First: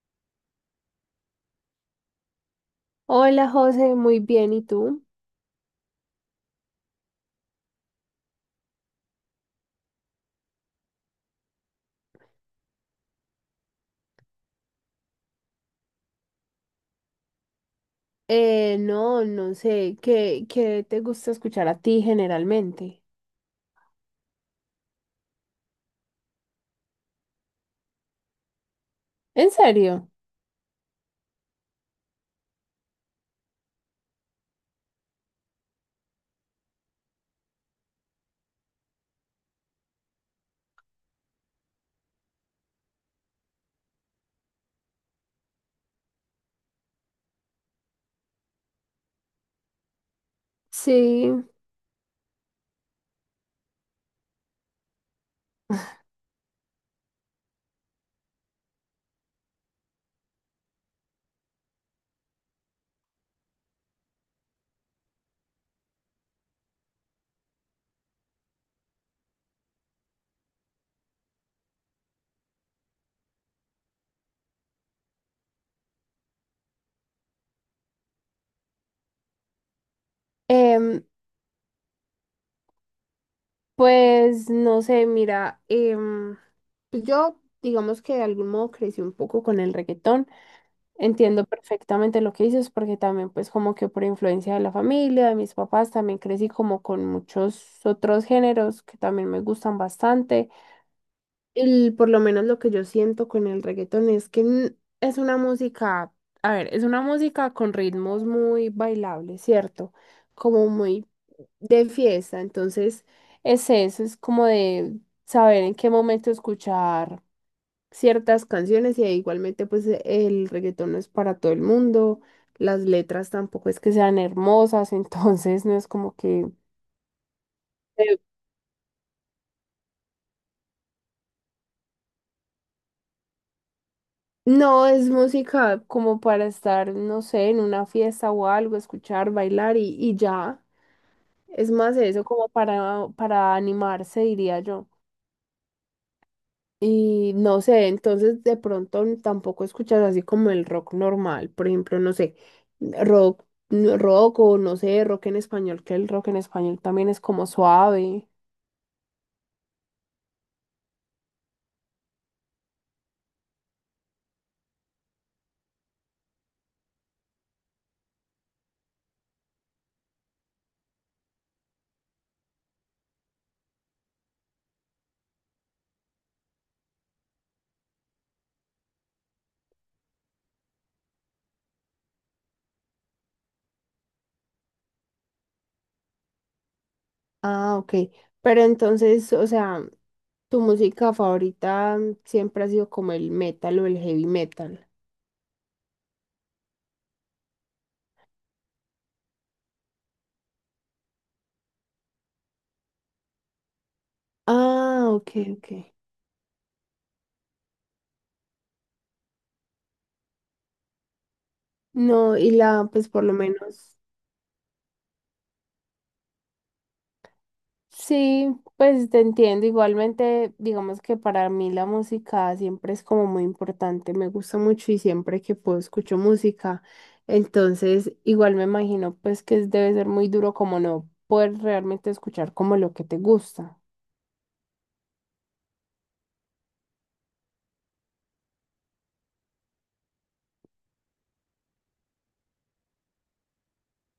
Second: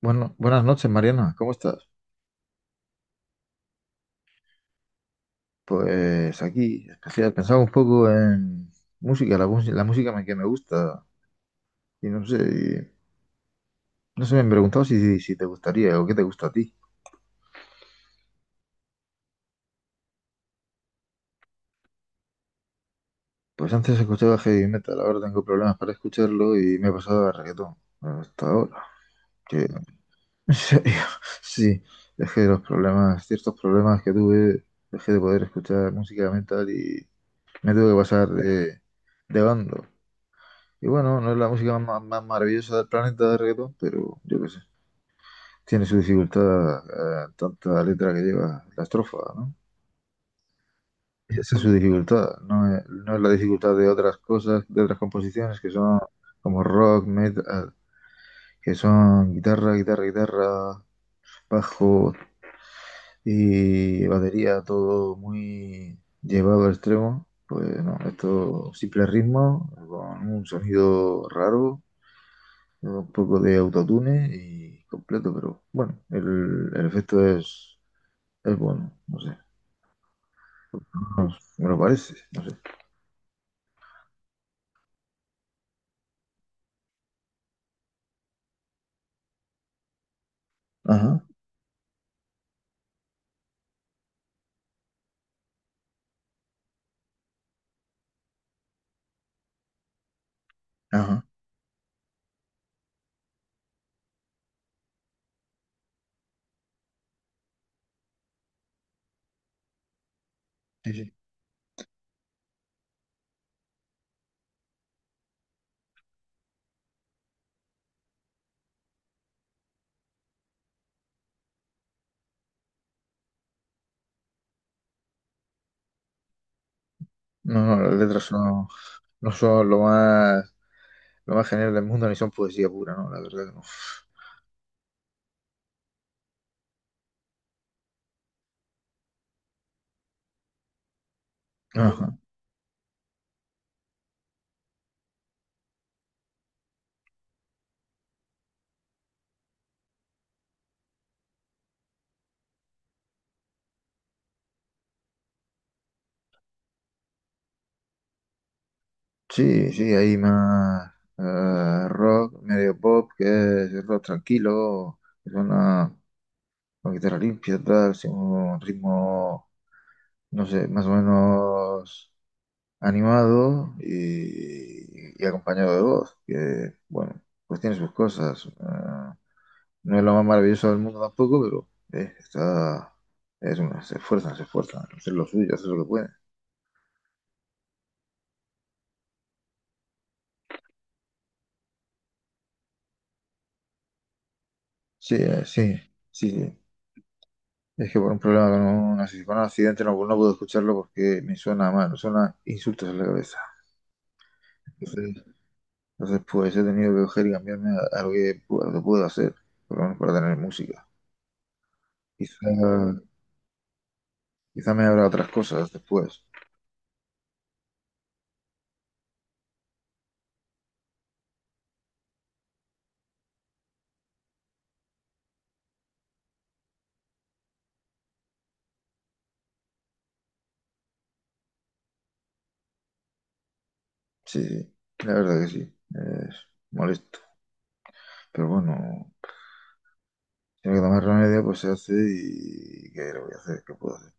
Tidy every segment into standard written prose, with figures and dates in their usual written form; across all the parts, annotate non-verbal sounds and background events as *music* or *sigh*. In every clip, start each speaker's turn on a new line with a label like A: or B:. A: Bueno, buenas noches, Mariana. ¿Cómo estás?
B: Hola José, muy bien, ¿y tú?
A: Pues aquí, especial, pensaba un poco en música, la que me gusta. Y no sé, me han preguntado si te gustaría o qué te gusta a ti.
B: No, no sé, ¿qué te gusta escuchar a ti generalmente?
A: Pues antes escuchaba heavy metal, ahora tengo problemas para escucharlo y me he pasado a reggaetón. Hasta ahora.
B: ¿En
A: Que,
B: serio?
A: *laughs* en serio, sí, es que ciertos problemas que tuve, dejé de poder escuchar música metal y me tuve que pasar de bando. Y bueno, no es la música más maravillosa del planeta de reggaetón, pero yo qué sé. Tiene su dificultad, tanta letra que lleva la estrofa, ¿no?
B: Sí.
A: Y esa es su dificultad, no es la dificultad de otras cosas, de otras composiciones que son como rock, metal, que son guitarra, guitarra, guitarra, bajo y batería, todo muy llevado al extremo. Pues no, esto simple ritmo, con un sonido raro un poco de autotune y completo, pero bueno, el efecto es bueno, no sé.
B: Em,
A: No, me lo parece, no sé.
B: pues no sé, mira, pues yo digamos que de algún modo crecí un poco con el reggaetón.
A: Ajá,
B: Entiendo perfectamente lo que dices porque también pues como que por influencia de la familia, de mis papás, también crecí como con muchos otros géneros que también me gustan bastante.
A: ajá,
B: Por lo menos lo que yo siento con el reggaetón es que es una música, a ver, es una música con ritmos muy bailables, ¿cierto? Como
A: sí,
B: muy
A: sí.
B: de fiesta, entonces es eso, es como de saber en qué momento escuchar ciertas canciones y igualmente pues el reggaetón no es para todo el mundo, las letras tampoco es que sean hermosas, *laughs* entonces no es como que...
A: No, no, las letras son, no son lo más genial del mundo, ni son poesía pura, ¿no? La verdad que no.
B: No, es música como para estar, no sé, en una fiesta o algo, escuchar, bailar y ya. Es más
A: Ajá.
B: eso como para animarse, diría yo. Y no sé, entonces de pronto tampoco escuchas así como el rock normal, por ejemplo, no sé, rock, rock o no sé, rock en español, que el rock en español también es como suave.
A: Sí, sí, hay más rock, medio pop, que es rock tranquilo, que suena con guitarra limpia, tal, sin un ritmo, no sé, más o menos animado y acompañado de voz, que bueno, pues tiene sus cosas. Ah, no es lo más maravilloso del mundo tampoco, pero está, es una, se esfuerzan, hacer lo suyo, hacer lo que pueden.
B: Ah, ok. Pero entonces, o sea, tu música favorita siempre ha sido como el metal o el heavy metal.
A: Sí, sí, sí, sí. Es que por un problema con un, con un accidente no, no puedo escucharlo porque me suena mal, me suena insultos en la cabeza.
B: Ah,
A: Entonces,
B: ok, ok.
A: entonces pues he tenido que coger y cambiarme a lo que puedo, lo puedo hacer, por lo menos para tener música.
B: No,
A: Quizá,
B: y la, pues por lo menos.
A: quizá me habrá otras cosas después.
B: Sí, pues te entiendo. Igualmente, digamos que para mí la música siempre es como muy importante. Me gusta mucho y siempre que puedo escucho música. Entonces, igual me imagino pues que debe ser muy duro como no poder realmente escuchar como lo que te gusta.
A: Sí, sí, la verdad que sí, es molesto. Pero bueno, si hay que tomar remedio, pues se hace y ¿qué le voy a hacer? ¿Qué puedo hacer?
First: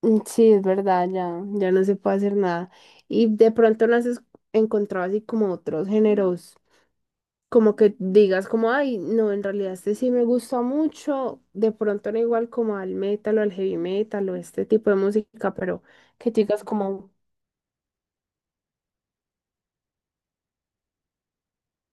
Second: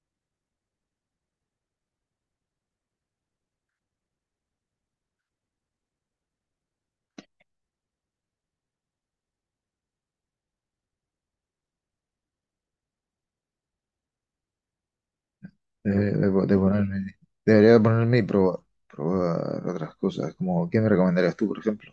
B: Mm, sí, es verdad, ya, ya no se puede hacer nada. Y de pronto no has encontrado así como otros géneros como que digas como, ay, no, en realidad este sí me gusta mucho, de pronto no igual como al metal o al heavy metal o este tipo de música, pero que tú
A: De
B: digas como,
A: ponerme, debería de ponerme y probar, probar otras cosas, como ¿qué me recomendarías tú, por ejemplo?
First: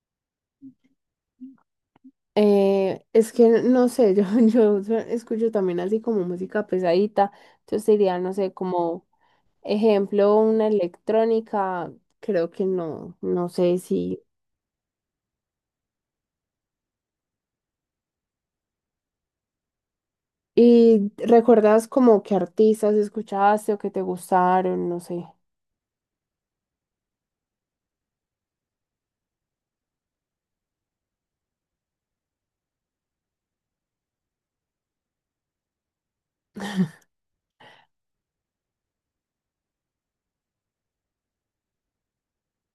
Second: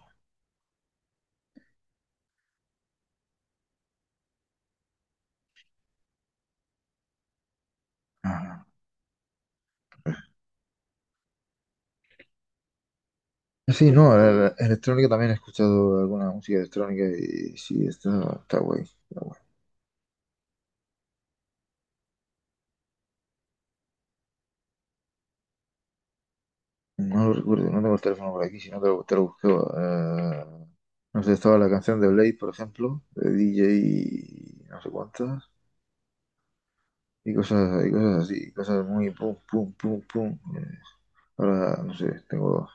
B: es que no sé, *laughs* yo escucho también así como música pesadita, entonces diría, no sé,
A: Ah,
B: como ejemplo, una electrónica, creo que no, no sé
A: sí, no,
B: si...
A: la electrónica también he escuchado alguna música electrónica y sí, está, está guay, está guay.
B: ¿Y recuerdas como qué artistas escuchaste o que te gustaron? No sé.
A: No lo recuerdo, no tengo el teléfono por aquí, si no te lo buscaba. Eh, no sé, estaba la canción de Blade, por ejemplo, de DJ no sé cuántas. Y cosas, y cosas así, cosas muy pum, pum, pum, pum. Ahora, no sé, tengo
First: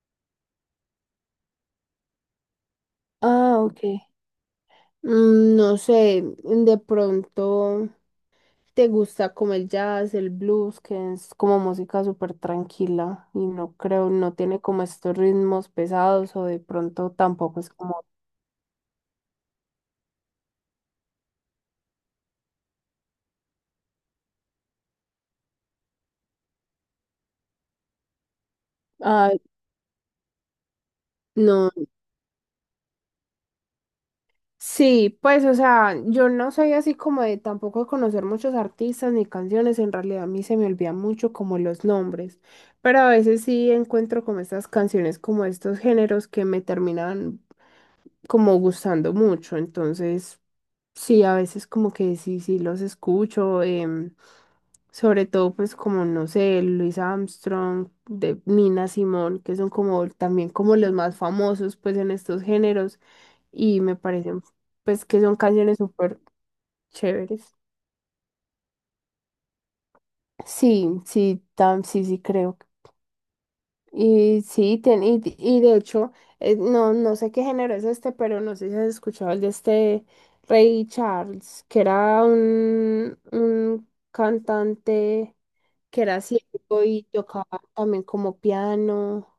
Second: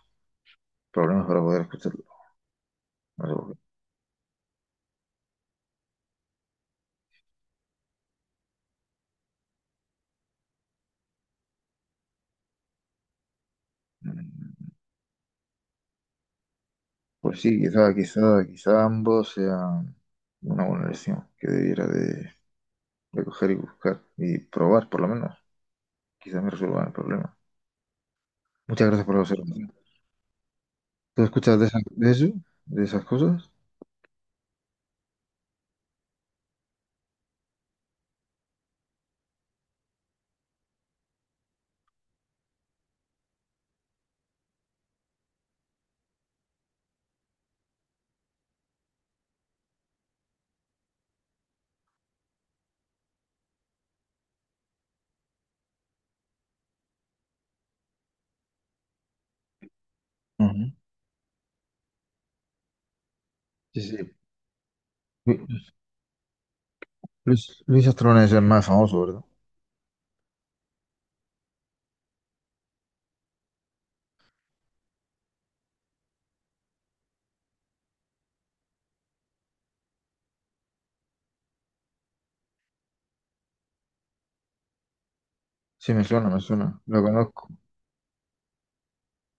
A: problemas para poder escucharlo. No sé por
B: Ah,
A: qué.
B: ok. Mm, no sé, de pronto te gusta como el jazz, el blues, que es como música súper tranquila y no creo, no tiene
A: Mm,
B: como estos ritmos pesados o de pronto
A: pues sí,
B: tampoco es como,
A: quizá ambos sean una buena lección que debiera de coger y buscar y probar, por lo menos. Quizá me resuelvan el problema. Muchas gracias por la
B: ah,
A: observación. ¿Tú escuchas
B: no,
A: de eso? ¿De esas cosas?
B: sí, pues o sea, yo no soy así como de tampoco conocer muchos artistas ni canciones, en realidad a mí se me olvidan mucho como los nombres, pero a veces sí encuentro como estas canciones, como estos géneros que me terminan como gustando mucho, entonces... Sí, a veces como que sí, sí los escucho, sobre todo pues como, no sé, Louis Armstrong, de Nina Simone, que son como también
A: Ujú.
B: como los más famosos pues en estos géneros
A: Sí,
B: y me
A: sí.
B: parecen pues que son
A: Lu-
B: canciones súper chéveres.
A: Luis, Luis Astrón es el más famoso, ¿verdad?
B: Sí, sí, tam, sí, sí creo. Y sí, ten y de hecho, no, no sé qué género es este, pero no sé si has escuchado el de este Ray Charles, que era un cantante
A: Sí, me
B: que era
A: suena, me suena.
B: ciego
A: Lo
B: y tocaba
A: conozco.
B: también como piano,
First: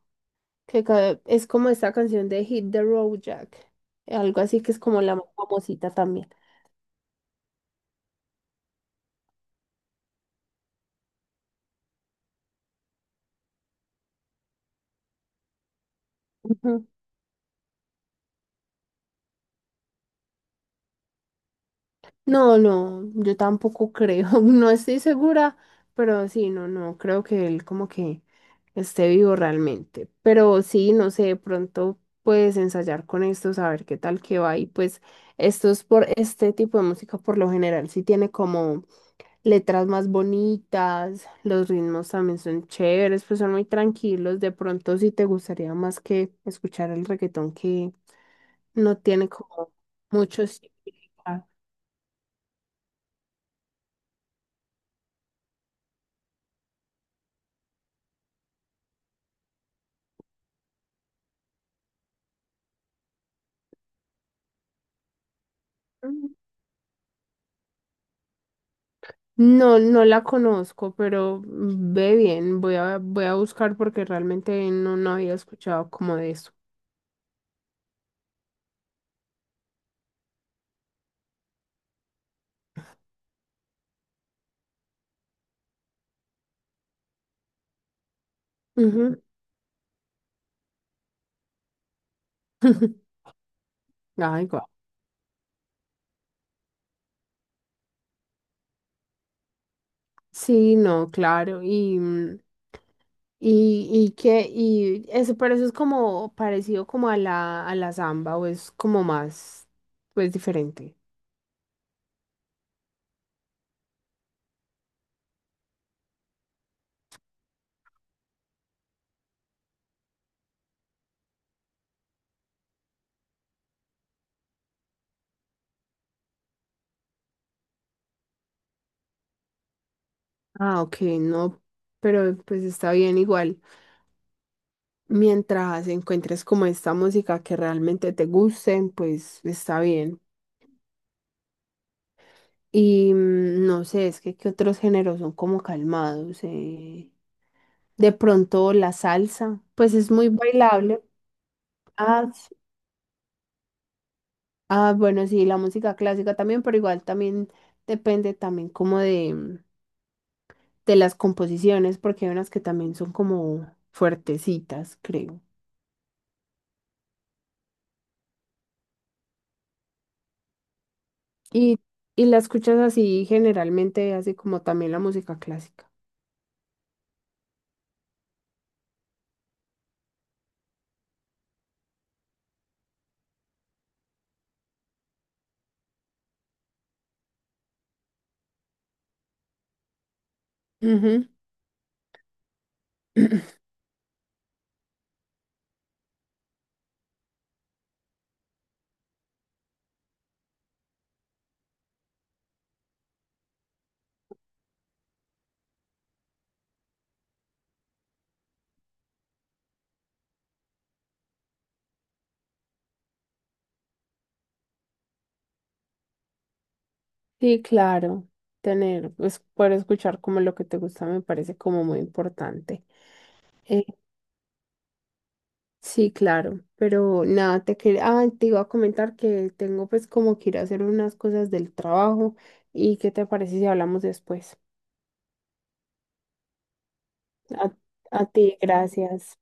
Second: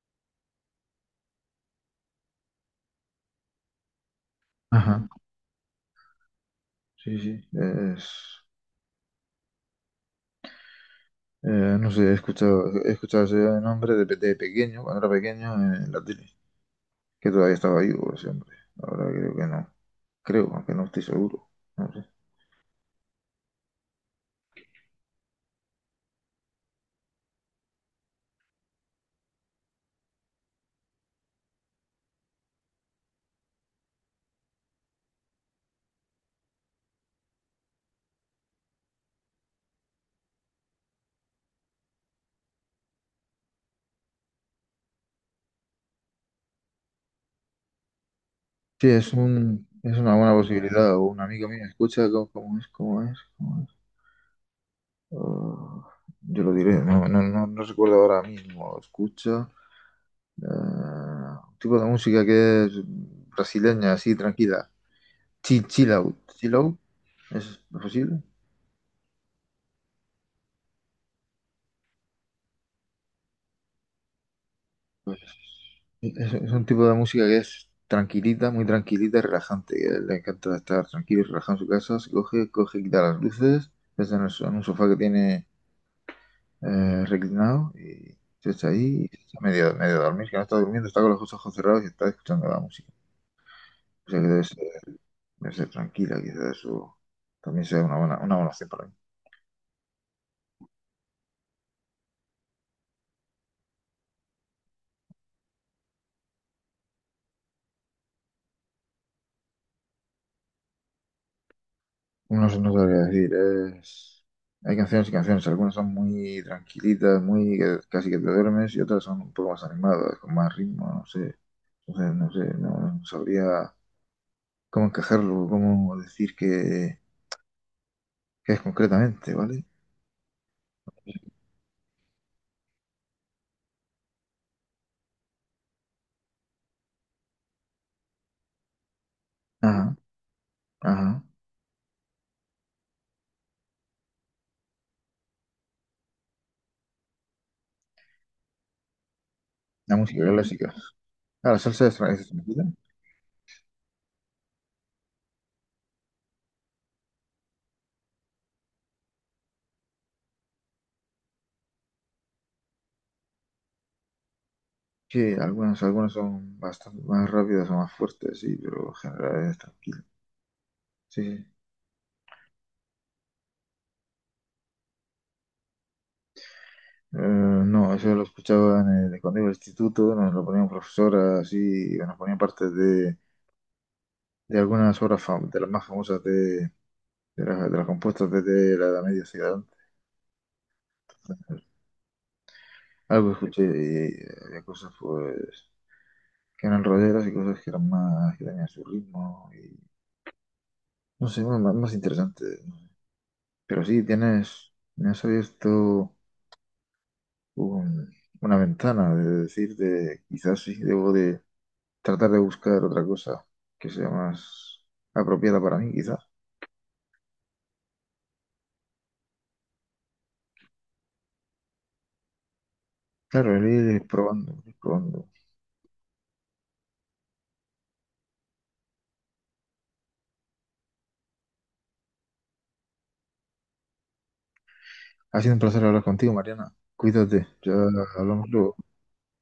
B: que es como esta canción de Hit the Road Jack, algo así que es como
A: Ajá.
B: la más famosita también.
A: Sí, sí. Es... no sé, he escuchado ese nombre de pequeño, cuando era pequeño, en la tele. Que todavía estaba vivo ese hombre. Ahora creo que no. Creo, aunque no estoy seguro. No sé.
B: No, no, yo tampoco creo, *laughs* no estoy segura, pero sí, no, no, creo que él como que esté vivo realmente. Pero sí, no sé, de pronto puedes ensayar con esto, saber qué tal que va. Y pues esto es por este tipo de música, por lo general, sí tiene como letras más bonitas, los ritmos también son chéveres, pues son muy tranquilos. De pronto sí te gustaría más que escuchar el reggaetón que
A: Sí,
B: no
A: es
B: tiene
A: un,
B: como
A: es una buena
B: mucho
A: posibilidad. O un amigo
B: significado.
A: mío escucha cómo, cómo es, cómo es, cómo es. Oh, yo lo diré, no, no, no, no recuerdo ahora mismo. Escucha. eh, un tipo de música que es brasileña, así, tranquila. Chill out. Chill out. ¿Es posible?
B: No, no la conozco, pero ve bien, voy a, voy a buscar porque realmente no, no
A: Pues
B: había escuchado como de eso.
A: es un tipo de música que es tranquilita, muy tranquilita y relajante. Que le encanta estar tranquilo y relajado en su casa. Se coge, coge, quita las luces, se está en, en un sofá que tiene reclinado y se echa ahí y se
B: Ujú.
A: echa medio, medio a dormir, que no está durmiendo, está con los ojos cerrados y está escuchando la música.
B: *laughs*
A: O sea que
B: Ay, guau.
A: debe ser tranquila, quizás eso también sea una buena opción para mí.
B: Sí, no, claro, y, mm, y que, y eso, pero eso es como parecido como a la samba, o es como más, pues diferente.
A: No sé, no sabría decir. Es... Hay canciones y canciones. Algunas son muy tranquilitas, muy que casi que te duermes, y otras son un poco más animadas, con más ritmo, no sé. Entonces, no sé, no, no sabría cómo encajarlo, cómo decir que es concretamente, ¿vale?
B: Ah, ok, no, pero pues está bien igual. Mientras encuentres como esta música que realmente te guste, pues está
A: Ajá,
B: bien.
A: ajá.
B: Y mm, no sé, es que qué otros géneros son como calmados. De pronto la salsa, pues
A: La
B: es
A: música
B: muy
A: clásica.
B: bailable.
A: Ah, la salsa es,
B: Ah,
A: es tranquila.
B: ah, bueno, sí, la música clásica también, pero igual también depende también como de, mm, de las composiciones, porque hay unas que también son como fuertecitas,
A: Sí,
B: creo.
A: algunas, algunas son bastante más rápidas o más fuertes, sí, pero en general es tranquila. Sí, sí.
B: Y, y la escuchas así generalmente, así como también la música clásica.
A: No, eso lo escuchaba en el, cuando iba al instituto, nos lo ponían profesoras así, y nos ponían partes de algunas obras de las más famosas de las compuestas desde la Edad Media Ciudad.
B: Ujú.
A: Algo escuché y había cosas pues que eran rolleras y cosas que eran más, que tenían su ritmo y no sé, más interesante. Pero sí, tienes, me has abierto un- una ventana de decir de quizás sí debo de tratar de buscar otra cosa que sea más apropiada para mí, quizás.
B: Sí, claro. Tener, pues, poder escuchar como lo que te gusta me parece como muy importante.
A: Claro, el
B: Eh,
A: ir probando, el ir probando.
B: sí, claro, pero nada, te quería, te iba a comentar que tengo pues como que ir a hacer unas cosas del trabajo y qué te parece si hablamos después.
A: Ha sido un placer hablar contigo, Mariana. Cuídate,
B: A,
A: ya
B: a
A: hablamos
B: ti,
A: luego.
B: gracias.